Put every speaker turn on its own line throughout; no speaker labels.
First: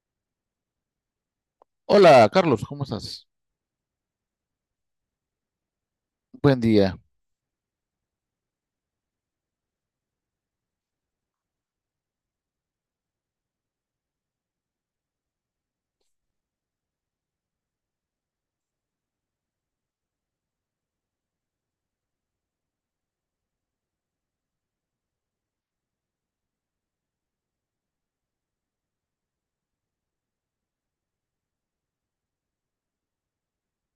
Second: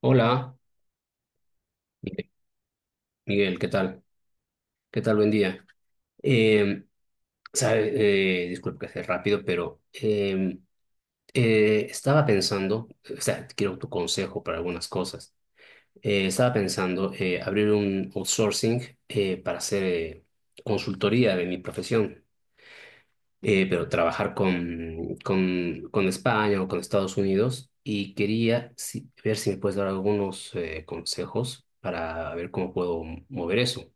Hola,
Hola,
Miguel,
Carlos, ¿cómo estás?
Miguel, ¿qué tal? ¿Qué tal? Buen día.
Buen
Eh,
día.
sabe, disculpe que sea rápido, pero estaba pensando, o sea, quiero tu consejo para algunas cosas. Estaba pensando abrir un outsourcing para hacer consultoría de mi profesión, pero trabajar con España o con Estados Unidos, y quería ver si me puedes dar algunos consejos para ver cómo puedo mover eso.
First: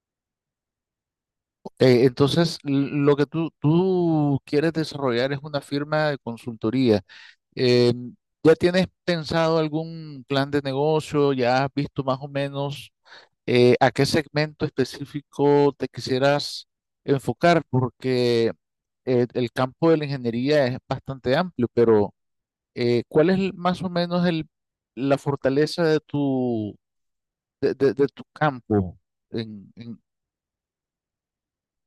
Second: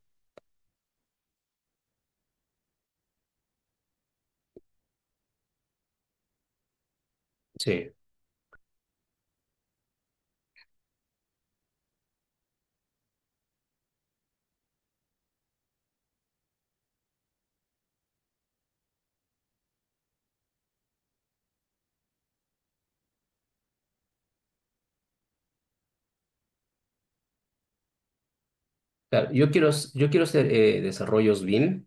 Entonces, lo que tú quieres desarrollar es una firma de consultoría.
Sí.
Eh, ¿Ya tienes pensado algún plan de negocio? ¿Ya has visto más o menos a qué segmento específico te quisieras enfocar? Porque el campo de la ingeniería es bastante amplio, pero ¿cuál es más o menos el, la fortaleza de tu campo?
Claro,
En
yo quiero hacer desarrollos BIM.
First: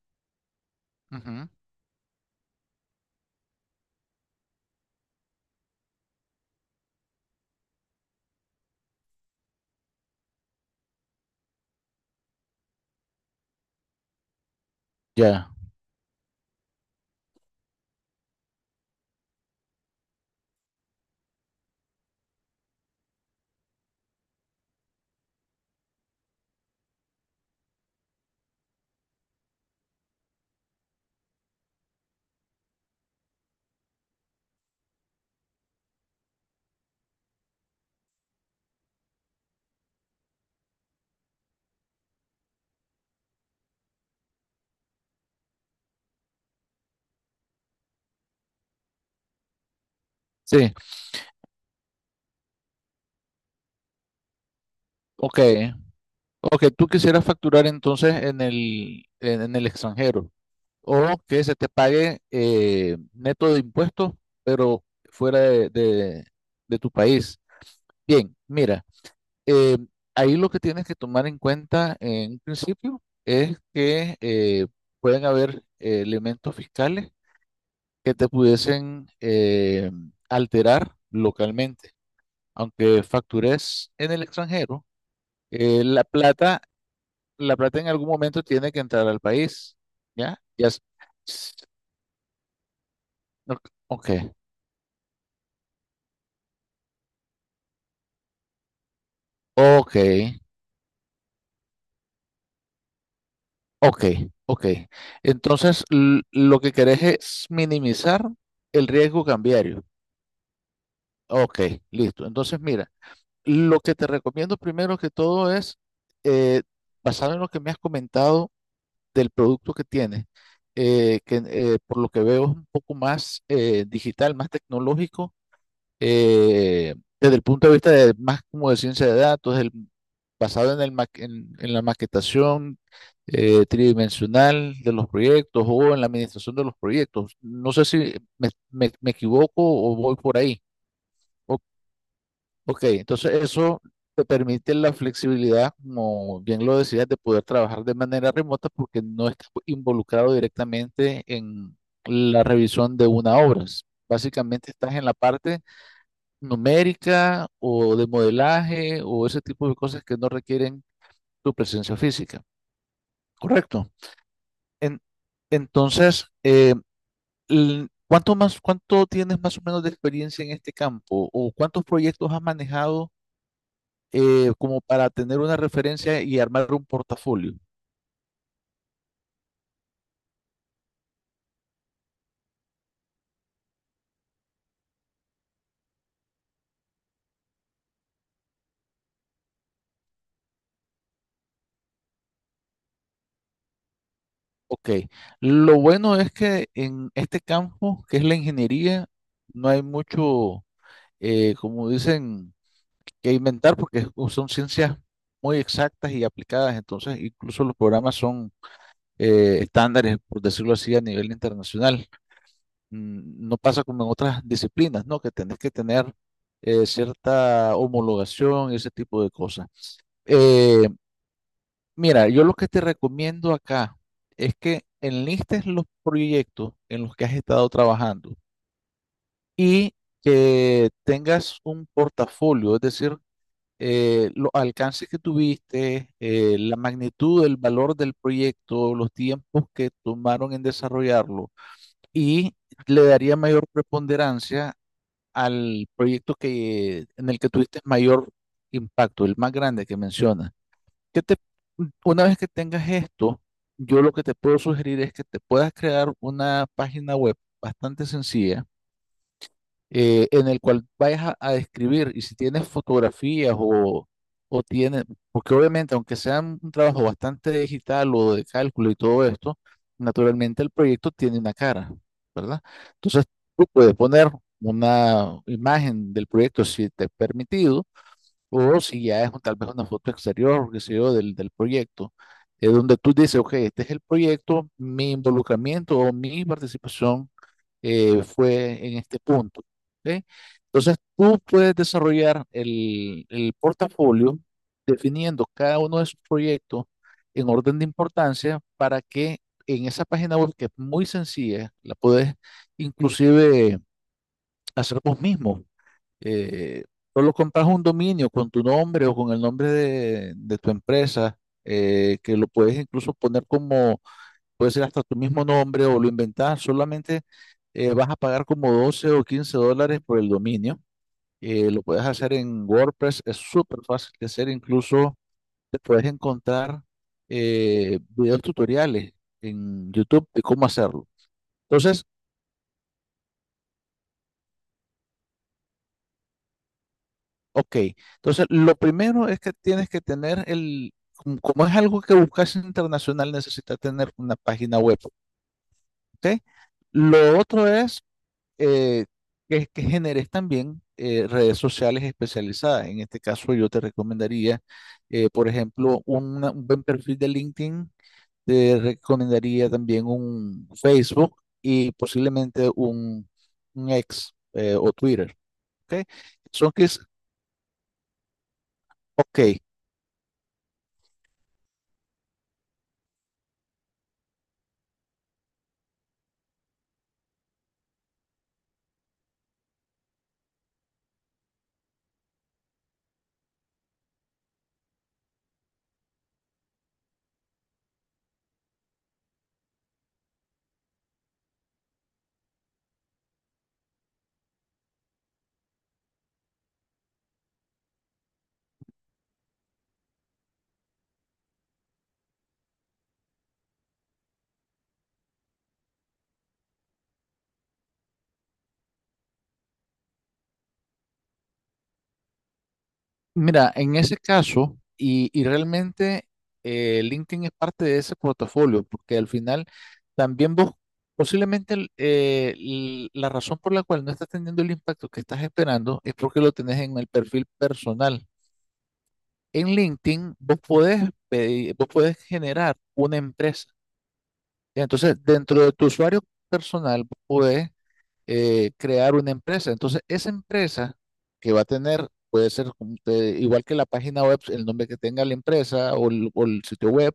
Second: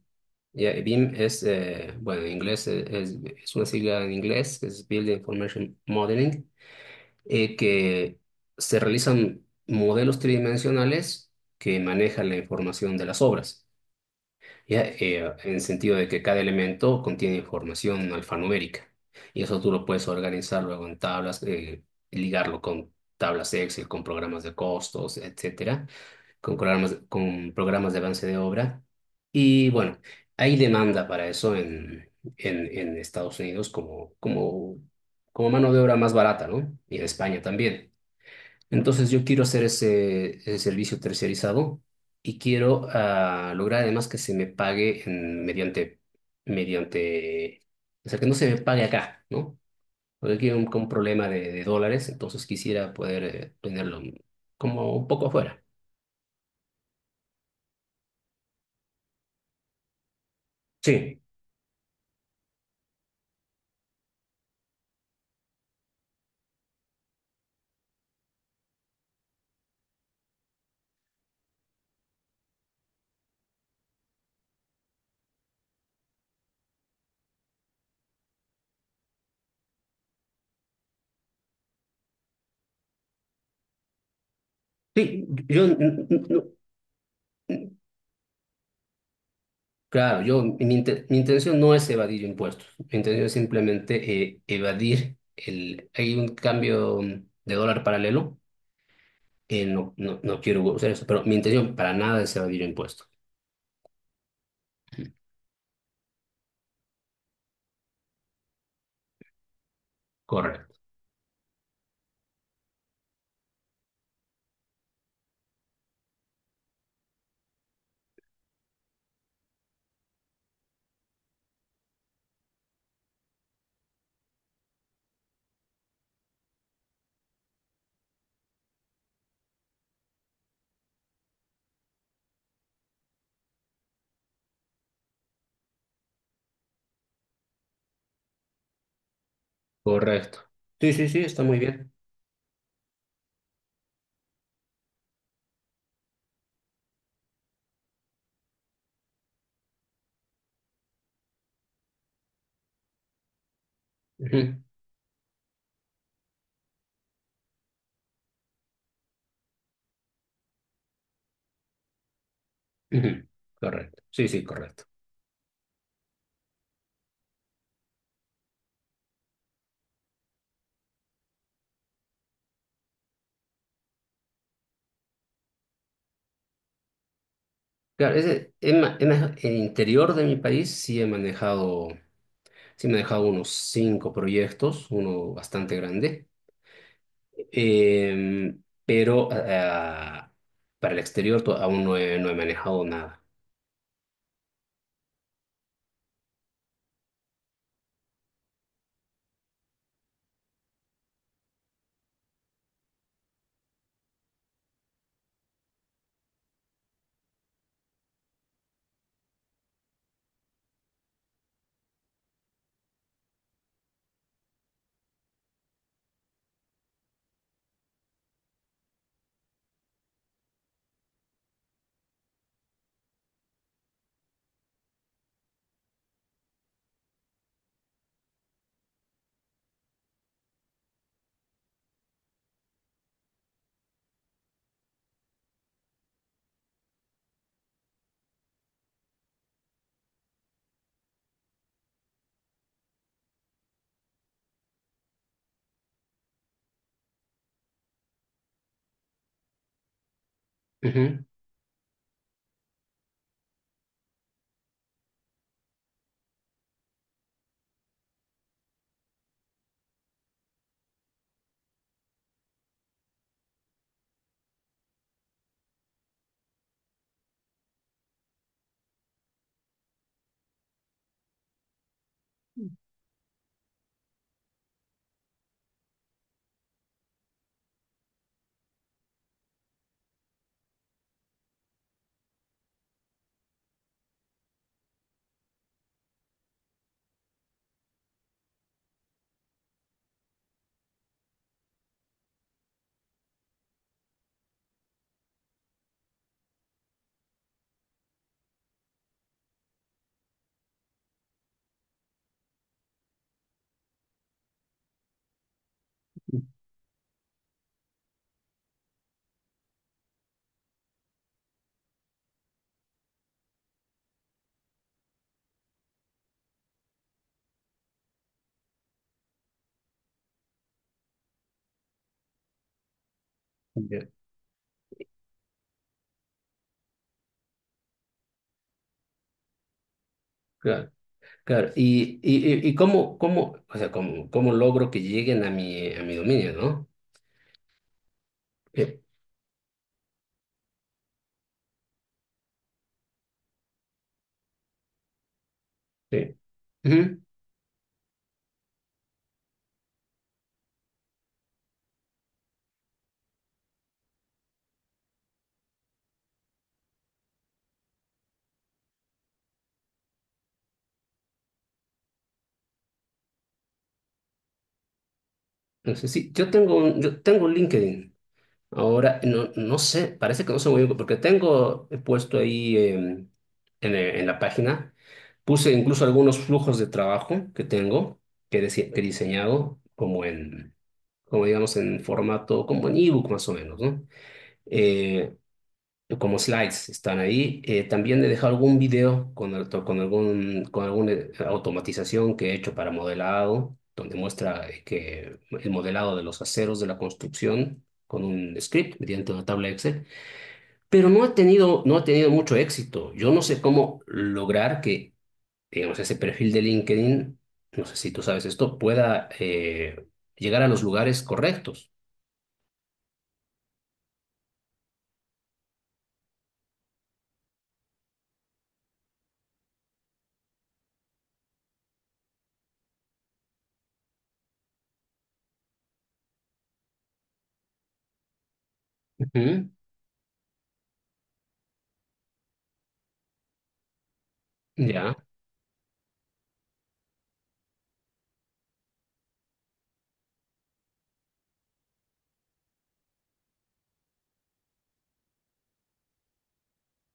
Ya, BIM es,
Ujú.
bueno, en inglés es una sigla en inglés, que es Building Information Modeling, que se realizan modelos tridimensionales que manejan la información de las obras, ya,
Ya.
en el sentido de que cada elemento contiene información alfanumérica. Y eso tú lo puedes organizar luego en tablas, ligarlo con tablas Excel, con programas de costos, etcétera, con programas de avance de obra. Y bueno, hay demanda para eso en, en Estados Unidos, como, como mano de obra más barata, ¿no? Y en España también. Entonces yo quiero hacer ese servicio terciarizado, y quiero lograr además que se me pague mediante, mediante, o sea, que no se me pague acá, ¿no? Porque aquí hay
Sí.
un problema de dólares, entonces quisiera poder tenerlo como un poco
Ok.
afuera.
Ok, tú quisieras facturar entonces en el extranjero o
Sí.
que se te pague neto de impuestos, pero fuera de tu país. Bien, mira, eh, ahí lo que tienes que tomar en cuenta en un principio es que pueden haber elementos fiscales que te pudiesen alterar localmente. Aunque factures en el extranjero.
Sí, yo,
Eh, la plata, la
n-
plata en algún momento tiene que entrar al país.
claro,
¿Ya?
yo,
Ya.
mi
S-
intención no es evadir impuestos, mi intención es
Ok,
simplemente evadir el, hay un cambio de dólar paralelo, no,
ok,
no, no quiero usar eso, pero mi intención para nada es evadir impuestos.
ok, ok. Ok. Entonces, lo que querés es minimizar el riesgo cambiario.
Correcto,
Ok, listo. Entonces, mira, lo que te recomiendo primero que todo es, eh, basado en lo que me has comentado del producto que tienes, que por lo que veo es un poco más digital, más tecnológico desde el punto de vista de más como de ciencia de datos, basado en, en la maquetación tridimensional de los proyectos o en la administración de los proyectos. No sé si me equivoco o voy por
correcto.
ahí.
Sí, sí, sí, está muy
O-
bien.
ok, entonces eso te permite la flexibilidad, como bien lo decías, de poder trabajar de manera remota porque no estás involucrado directamente en la revisión de una obra.
Ujú,
Básicamente estás en la parte numérica o de modelaje o ese tipo de cosas que no requieren tu presencia física.
ujú,
Correcto.
correcto, sí, sí, correcto.
En- entonces, ¿cuánto más, cuánto tienes más o menos de experiencia en este campo o cuántos proyectos has manejado como para tener una referencia y armar un portafolio?
Claro, ese, en, ma- en la- el interior de mi país sí he manejado, unos cinco proyectos, uno bastante grande. Pero para el exterior, aún no he manejado nada.
Ok, lo bueno es que en este campo, que es la ingeniería, no hay mucho, como dicen, que inventar porque son ciencias muy exactas y aplicadas, entonces incluso los programas son estándares, por decirlo así, a nivel internacional. No pasa como en otras disciplinas, ¿no? Que tenés que tener cierta homologación y ese tipo de cosas. Eh, Mira, yo lo que te recomiendo acá es que enlistes los proyectos en los que has estado trabajando y que tengas un portafolio, es decir, los alcances que tuviste, la magnitud, el valor del proyecto, los tiempos que tomaron en desarrollarlo y le daría mayor preponderancia al proyecto que, en el que tuviste mayor impacto, el más grande que mencionas. ¿Qué
Ujú.
te, una vez que tengas esto, yo lo que te puedo sugerir es que te puedas crear una página web bastante sencilla en el cual vayas a describir y si tienes fotografías o tienes, porque obviamente aunque sea un trabajo bastante digital o de cálculo y todo esto, naturalmente el proyecto tiene una cara, ¿verdad? Entonces tú puedes poner una imagen del proyecto si te es permitido o si ya es tal vez una foto exterior, qué sé yo, del proyecto. Es donde tú dices, ok, este es el proyecto, mi involucramiento o mi participación fue en este punto. ¿Ok? Entonces, tú puedes desarrollar el portafolio definiendo cada uno de sus proyectos en orden de importancia para que en esa página web, que es muy sencilla, la puedes inclusive hacer vos mismo. Eh, Solo compras un dominio con tu nombre o con el nombre de tu empresa, que lo puedes incluso poner como puede ser hasta tu mismo nombre o lo inventás, solamente vas a pagar como $12 o $15 por el dominio. Lo puedes hacer en WordPress, es súper
Ya,
fácil de hacer, incluso te puedes encontrar videos tutoriales en YouTube de cómo
claro,
hacerlo.
claro.
Entonces,
¿Cómo, o sea, cómo logro que lleguen a a mi dominio, ¿no?
ok, entonces lo
Eh,
primero es que tienes que tener el, como es algo que buscas internacional, necesitas tener una página web,
Sí.
¿ok?
Ujú.
Lo otro es eh, que generes también redes sociales especializadas. En este caso, yo te recomendaría, por ejemplo, un buen perfil de LinkedIn, te recomendaría también un Facebook y posiblemente un X o Twitter. ¿Ok?
Entonces, sí,
Son que es,
yo tengo un LinkedIn. Ahora,
ok.
no, no sé, parece que no sé muy bien, porque tengo, he puesto ahí en la página, puse incluso algunos flujos de trabajo que tengo, que he diseñado, como digamos, en formato, como en ebook más o menos, ¿no? Eh, Como slides están ahí. También he dejado algún video con algún, con alguna automatización que he hecho para modelado, donde muestra que el modelado de los aceros de la construcción con un script mediante una tabla Excel, pero no ha tenido mucho éxito. Yo no sé cómo lograr que, digamos, ese perfil de LinkedIn, no sé si tú sabes esto, pueda llegar a los lugares correctos.
Mira, en ese caso, y realmente LinkedIn es parte de ese portafolio, porque al final también vos, posiblemente la razón por la cual no estás teniendo el impacto que estás esperando es porque lo tenés en el perfil personal. En
Ujú.
LinkedIn, vos podés generar una empresa.
Ya.
Entonces, dentro de tu usuario personal, vos podés crear una empresa. Entonces, esa empresa que va a tener, puede ser como igual que la página web, el nombre que tenga la empresa o el sitio web,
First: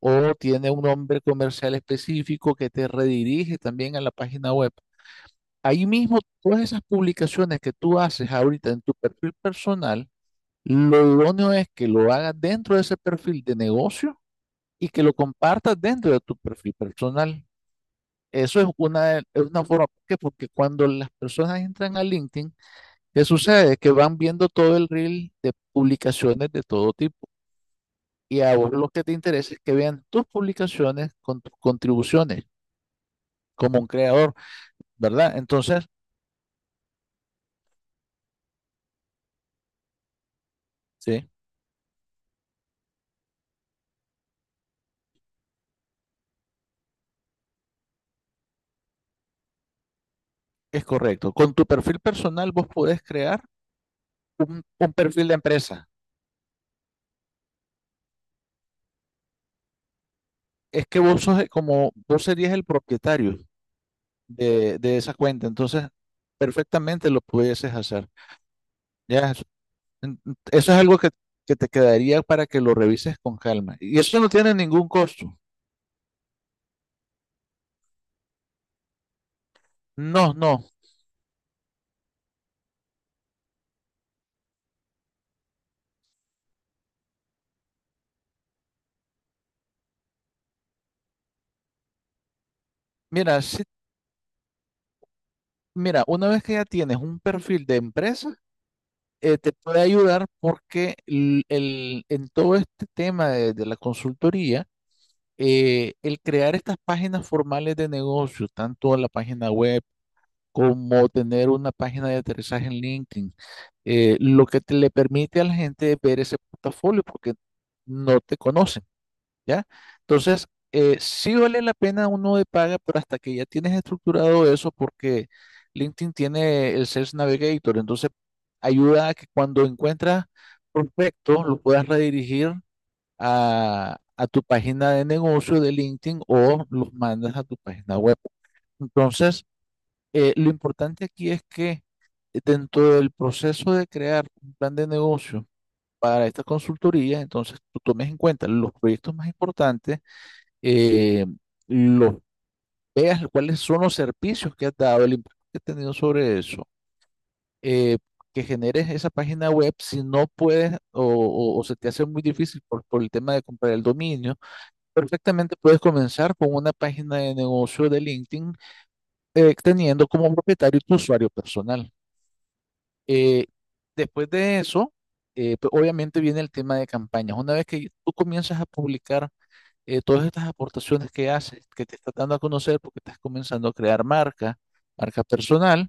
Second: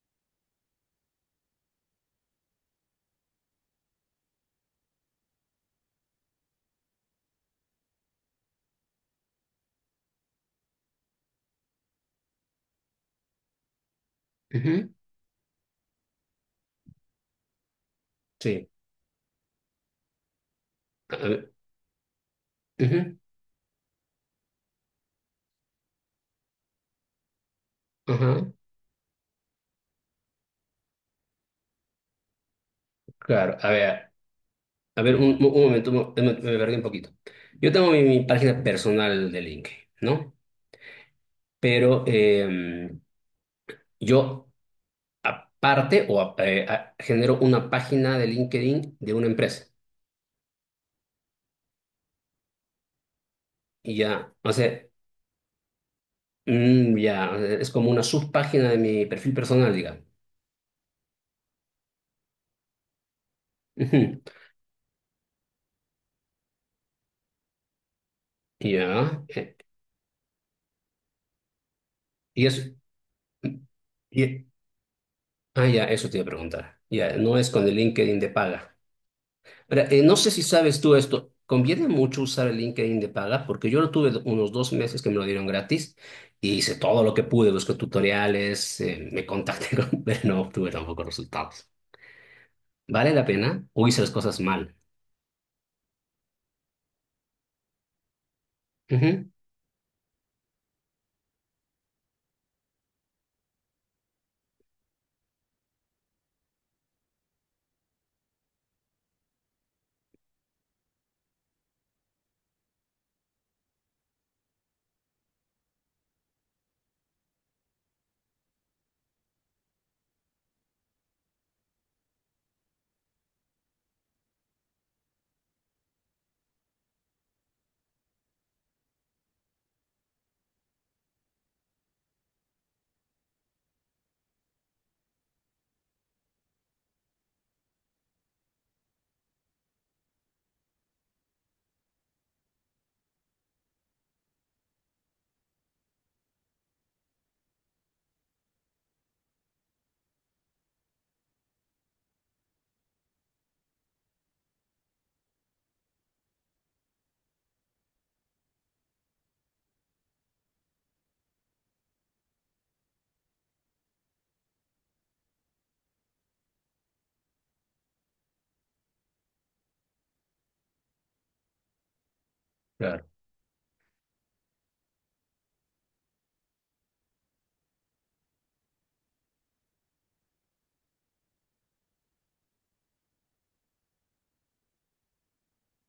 o tiene un nombre comercial específico que te redirige también a la página web. Ahí mismo, todas esas publicaciones que tú haces ahorita en tu perfil personal, lo idóneo es que lo hagas dentro de ese perfil de negocio y
Ujú.
que lo compartas dentro de tu perfil personal. Eso es
Sí.
una forma, ¿por qué? Porque cuando las
A ver,
personas entran a LinkedIn,
ujú,
¿qué sucede? Que van viendo todo el reel de publicaciones de todo tipo. Y
ajá.
a vos lo que te interesa es que vean tus publicaciones con tus contribuciones
Claro.
como un creador,
A ver,
¿verdad?
un
Entonces,
momento, me perdí un poquito. Yo tengo mi página personal de LinkedIn, ¿no?
sí,
Pero yo, aparte, genero una página de LinkedIn de una empresa.
es correcto. Con tu perfil personal vos podés crear
Y ya, o sea,
un perfil de empresa.
ya, o sea, es como una subpágina de mi perfil personal, digamos.
Es que vos sos como, vos serías el propietario
Ujú.
de esa cuenta. Entonces, perfectamente lo pudieses hacer.
Ya.
Ya. En- Eso es algo que te quedaría
Y
para que
es...
lo revises con calma. Y eso no
y-
tiene ningún costo.
ya, eso te iba a preguntar. Ya, no es con el LinkedIn de paga. Ahora, no sé
No,
si
no.
sabes tú esto. Conviene mucho usar el LinkedIn de paga, porque yo lo tuve unos 2 meses que me lo dieron gratis, y hice todo lo que pude, busqué tutoriales, me contacté con, pero no obtuve tampoco resultados. ¿Vale la
Mira, sí,
pena o hice las cosas mal?
mira, una vez que ya tienes un perfil de empresa,
Ujú,
te puede ayudar porque en todo este tema de la consultoría, el crear estas páginas formales de negocio, tanto la página web como tener una página de aterrizaje en LinkedIn, lo que te le permite a la gente ver ese portafolio porque no te conocen. ¿Ya? Entonces, sí vale la pena uno de paga, pero hasta que ya tienes estructurado eso, porque LinkedIn tiene el Sales Navigator, entonces ayuda a que cuando encuentras prospecto lo puedas redirigir a tu página de negocio de LinkedIn o los mandas a tu página web. Entonces, lo importante aquí es que dentro del proceso de crear un plan de negocio para esta consultoría, entonces tú tomes en cuenta los proyectos más importantes eh, los veas cuáles son los servicios que has dado, el impacto que has tenido sobre eso, eh, que generes esa página web si no puedes o se te hace muy difícil por el tema de comprar el dominio, perfectamente puedes comenzar con una página de negocio de LinkedIn teniendo como propietario tu usuario personal.
claro,
Eh, Después de eso, pues, obviamente viene el tema de campañas. Una vez que tú comienzas a publicar todas estas aportaciones que haces, que te estás dando a conocer porque estás comenzando a crear marca, marca personal,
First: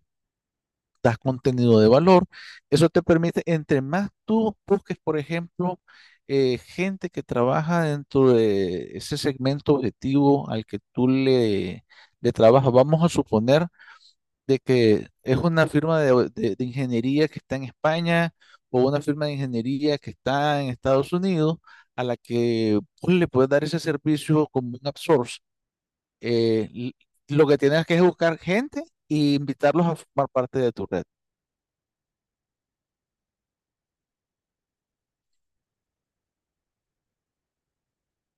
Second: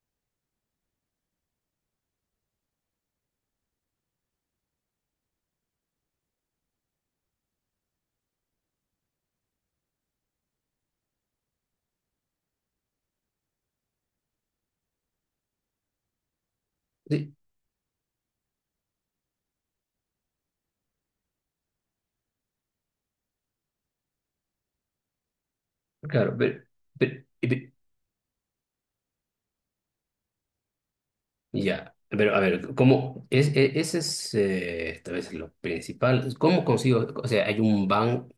das contenido de valor. Eso te permite, entre más tú busques, por ejemplo, gente que trabaja dentro de ese segmento objetivo al que tú le trabajas, vamos a suponer de que es una firma de ingeniería
sí,
que está en España o una firma de ingeniería que está en Estados Unidos a la que pues, le puedes dar ese servicio como un outsource.
claro, pero,
Eh, l-
pero-
lo que
pero-
tienes que es buscar gente e invitarlos a formar parte de tu red.
ya, pero a ver, ¿cómo? Ese es tal vez lo principal. ¿Cómo consigo? O sea, hay un banco,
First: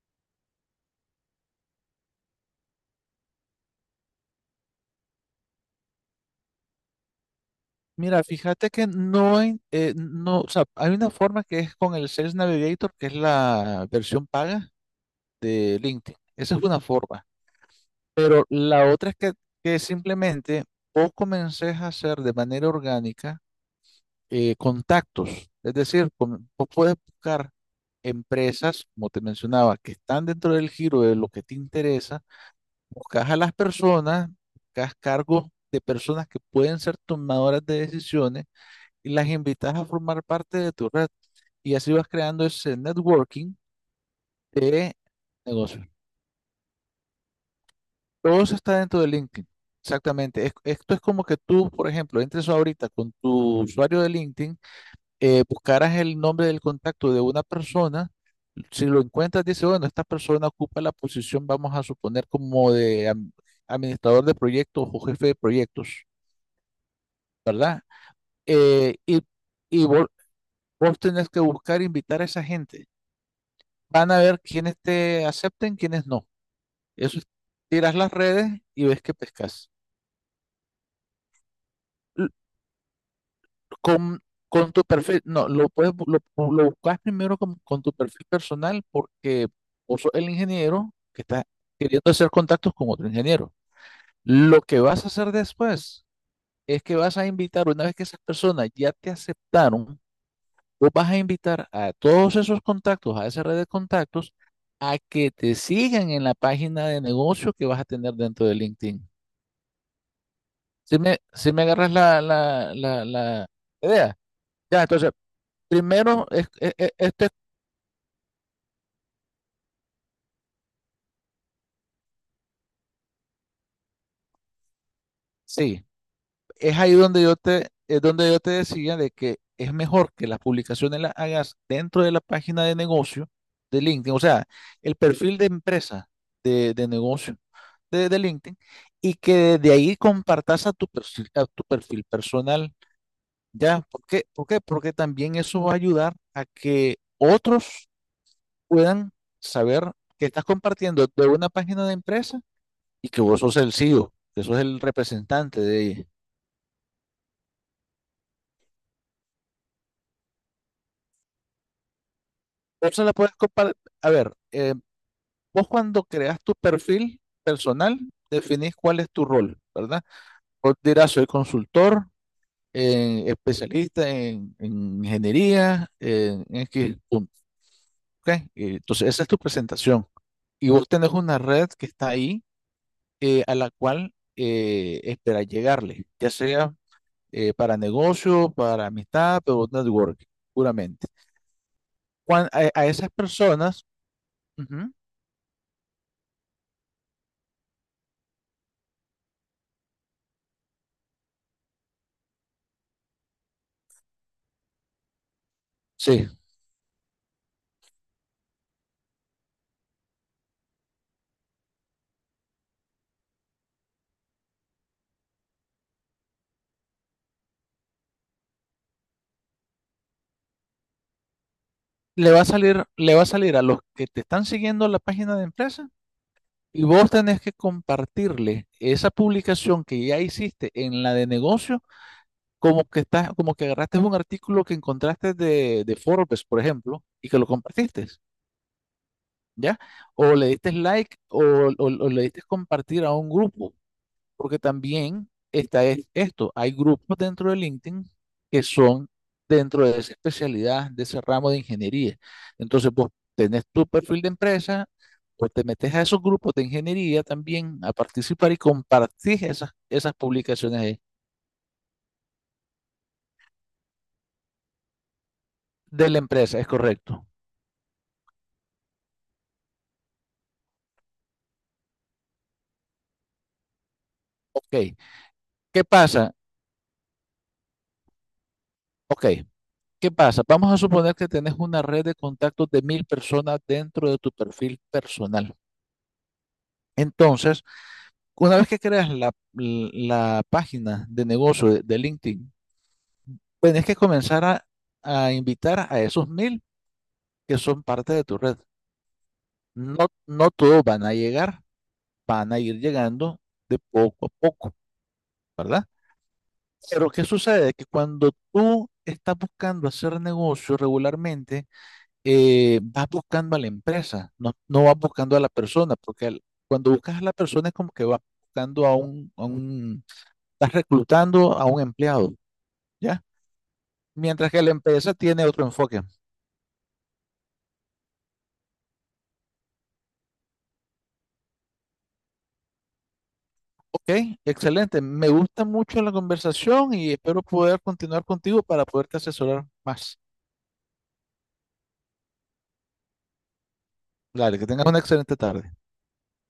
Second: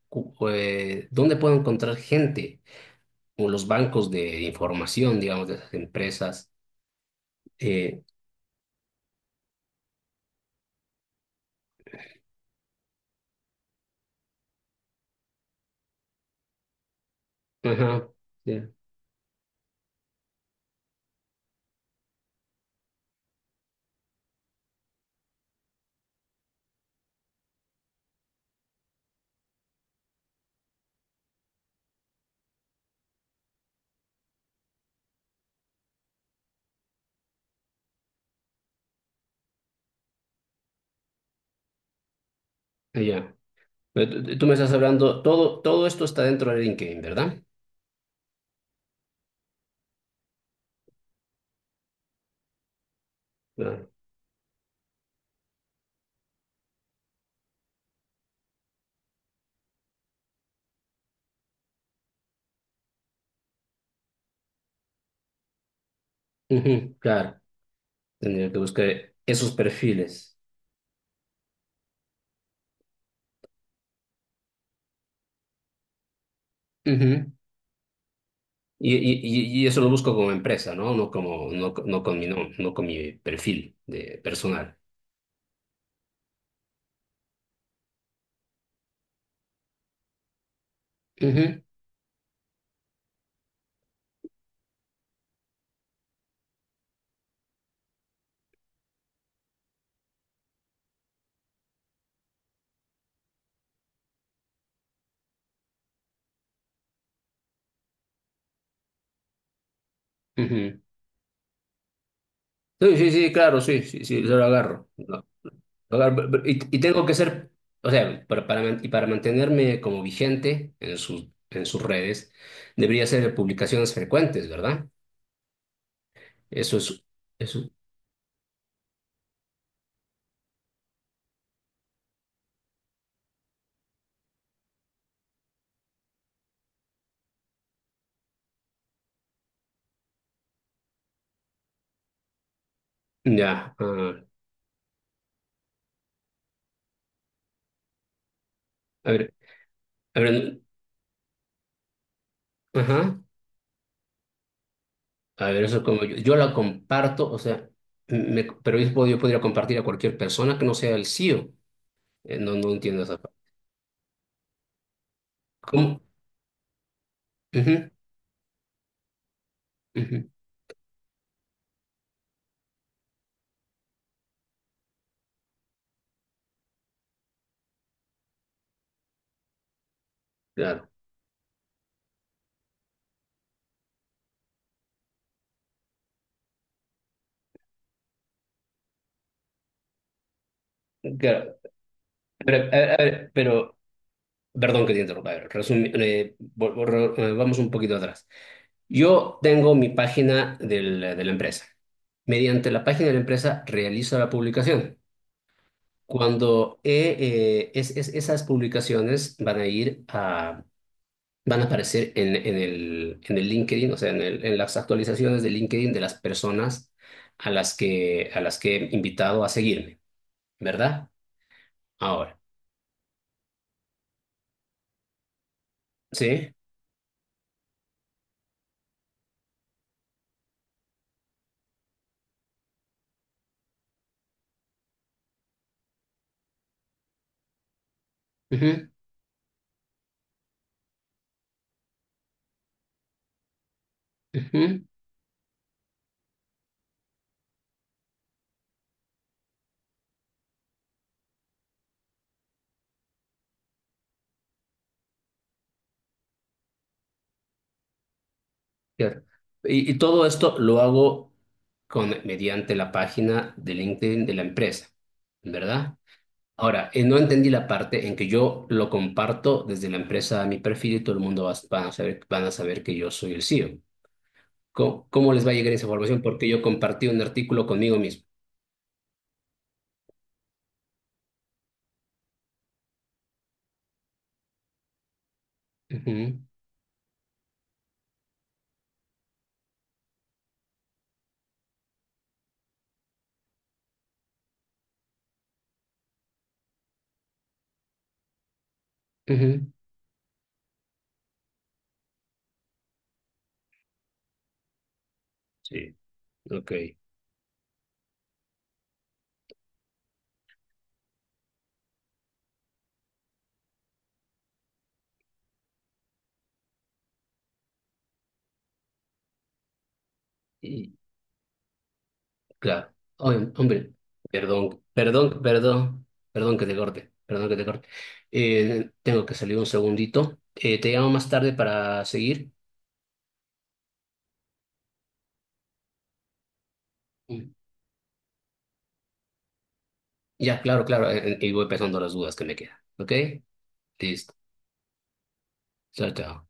¿dónde puedo encontrar gente? O los bancos de información, digamos, de esas empresas. Eh,
Mira, fíjate que no hay, no, o sea, hay una forma que es con el Sales Navigator, que es la versión paga de LinkedIn. Esa es una forma.
ajá,
Pero
ya,
la otra es que simplemente vos comences a hacer de manera orgánica contactos. Es decir, vos puedes buscar empresas, como te mencionaba, que están dentro del giro de lo que te interesa. Buscas a las personas, buscas cargos de personas que pueden ser tomadoras de decisiones y las invitas a formar parte de tu red. Y así vas creando ese
ya.
networking
Tú me estás
de
hablando,
negocios.
todo esto está dentro de LinkedIn, ¿verdad?
Todo eso está dentro de LinkedIn. Exactamente. Esto es como que tú, por ejemplo, entres ahorita con tu
Claro.
usuario de LinkedIn, buscaras el nombre del contacto de una persona. Si lo encuentras, dice, bueno, esta persona ocupa la posición, vamos a suponer, como de administrador de proyectos o jefe de proyectos,
Ujú, claro,
¿verdad?
tendría que buscar
Eh, y
esos
y vos,
perfiles.
vos tenés que buscar e invitar a esa gente. Van a ver quiénes te acepten, quiénes no. Eso es,
Ujú.
tiras las redes y ves qué pescas.
¿Eso lo busco como empresa, ¿no? No como, no, co- No con mi, no no, con mi perfil de
con, con
personal.
tu perfil, no, lo puedes, bu- lo buscas primero con tu perfil personal porque vos sos el ingeniero que está
Ujú,
queriendo hacer contactos con otro ingeniero. Lo que vas a hacer después es que vas a invitar, una vez que esas personas ya te aceptaron, vos vas a invitar a todos esos contactos, a esa red de contactos, a que te sigan en la página de negocio que vas a tener dentro de LinkedIn.
ujú.
Si me agarras la, la,
Sí,
la,
sí, sí,
la
claro, sí, sí,
idea.
sí, yo lo
Ya,
agarro.
entonces
Claro,
primero,
y tengo que ser, o sea, y para mantenerme como vigente en en sus redes, debería ser publicaciones frecuentes, ¿verdad?
sí,
Eso es, eso,
es donde yo te decía de que es mejor que las publicaciones las hagas dentro de la página de negocio de LinkedIn, o sea, el perfil de empresa de negocio de LinkedIn y que de ahí compartas a tu perfil personal,
ya,
¿ya? ¿Por qué? ¿Por qué? Porque también eso va a ayudar a que otros
a
puedan
ver,
saber
a
que estás
ver,
compartiendo de una página de empresa y
ajá,
que vos sos el CEO que sos el
a
representante
ver,
de
eso,
ella.
yo la comparto, o sea, pero yo, yo podría compartir a cualquier persona que no sea el CEO. No, no entiendo
Entonces la
esa
puedes
parte.
comparar. A ver, vos
¿Cómo?
cuando creas tu perfil
Ujú,
personal, definís cuál es tu rol, ¿verdad?
ujú,
Vos dirás, soy consultor, especialista en ingeniería, en X punto, ¿ok? Entonces, esa es tu presentación. Y vos
claro,
tenés una red que está ahí a la cual esperas llegarle, ya sea para negocio, para amistad, pero network, puramente.
claro.
cuan-
Pero,
a, a
a
esas
ver, pero
personas,
perdón que
ujú,
te interrumpa. Vamos un poquito atrás. Yo tengo mi página de la empresa. Mediante la página de la empresa realizo la publicación.
sí,
Cuando esas publicaciones van a aparecer en, en el LinkedIn, o sea, en las actualizaciones de LinkedIn de las personas, a las que he invitado a seguirme, ¿verdad?
le
Ahora,
va a salir, le va a salir a los que te están siguiendo la página de empresa
¿sí?
y vos tenés que compartirle esa publicación que ya hiciste en la de negocio, como que estás, como que agarraste un artículo que encontraste de Forbes, por ejemplo, y que lo compartiste,
Ujú,
¿ya? O le diste like o le diste compartir a un grupo. Porque
ujú.
también está esto, hay grupos dentro de LinkedIn que son dentro de esa especialidad, de ese ramo de ingeniería. Entonces, vos tenés tu perfil de empresa, pues te metes a esos grupos de ingeniería también a participar y
Claro.
compartís esas,
Y
esas
todo esto lo
publicaciones ahí
hago mediante la página de LinkedIn de la empresa, ¿verdad?
de la empresa, es
Ahora, no
correcto.
entendí la parte en que yo lo comparto desde la empresa a mi perfil, y todo el mundo va, van a saber que yo soy el CEO.
Ok,
¿Cómo les va a llegar
¿qué
esa información?
pasa?
Porque yo compartí un artículo conmigo mismo.
Ok, ¿qué pasa? Vamos a suponer que tenés una red de contactos de 1.000 personas dentro de tu perfil personal.
Ujú,
Entonces, una vez que creas la página de negocio de LinkedIn, tienes que comenzar a invitar a esos 1.000 que son parte de tu red.
ujú.
No, no todos van a llegar, van a ir llegando de poco a poco, ¿verdad?
Sí. Ok.
Pero ¿qué sucede? Que cuando tú estás buscando hacer negocio regularmente, vas buscando a la empresa, no, no vas buscando a la persona, porque cuando buscas a la persona es como que vas buscando estás
Y,
reclutando a un empleado,
Claro.
¿ya?
Oye, hombre,
Mientras que la
perdón,
empresa
perdón,
tiene otro enfoque.
perdón, perdón que te corte, perdón que te corte. Tengo que salir un segundito. Te llamo más tarde para seguir.
Ok, excelente. Me gusta mucho la conversación y espero
Mm,
poder continuar contigo para poderte asesorar más.
Ya, claro, claro, y voy pensando las dudas que me quedan. ¿Ok? Listo.
Dale, que tengas una excelente tarde.
Chao, chao.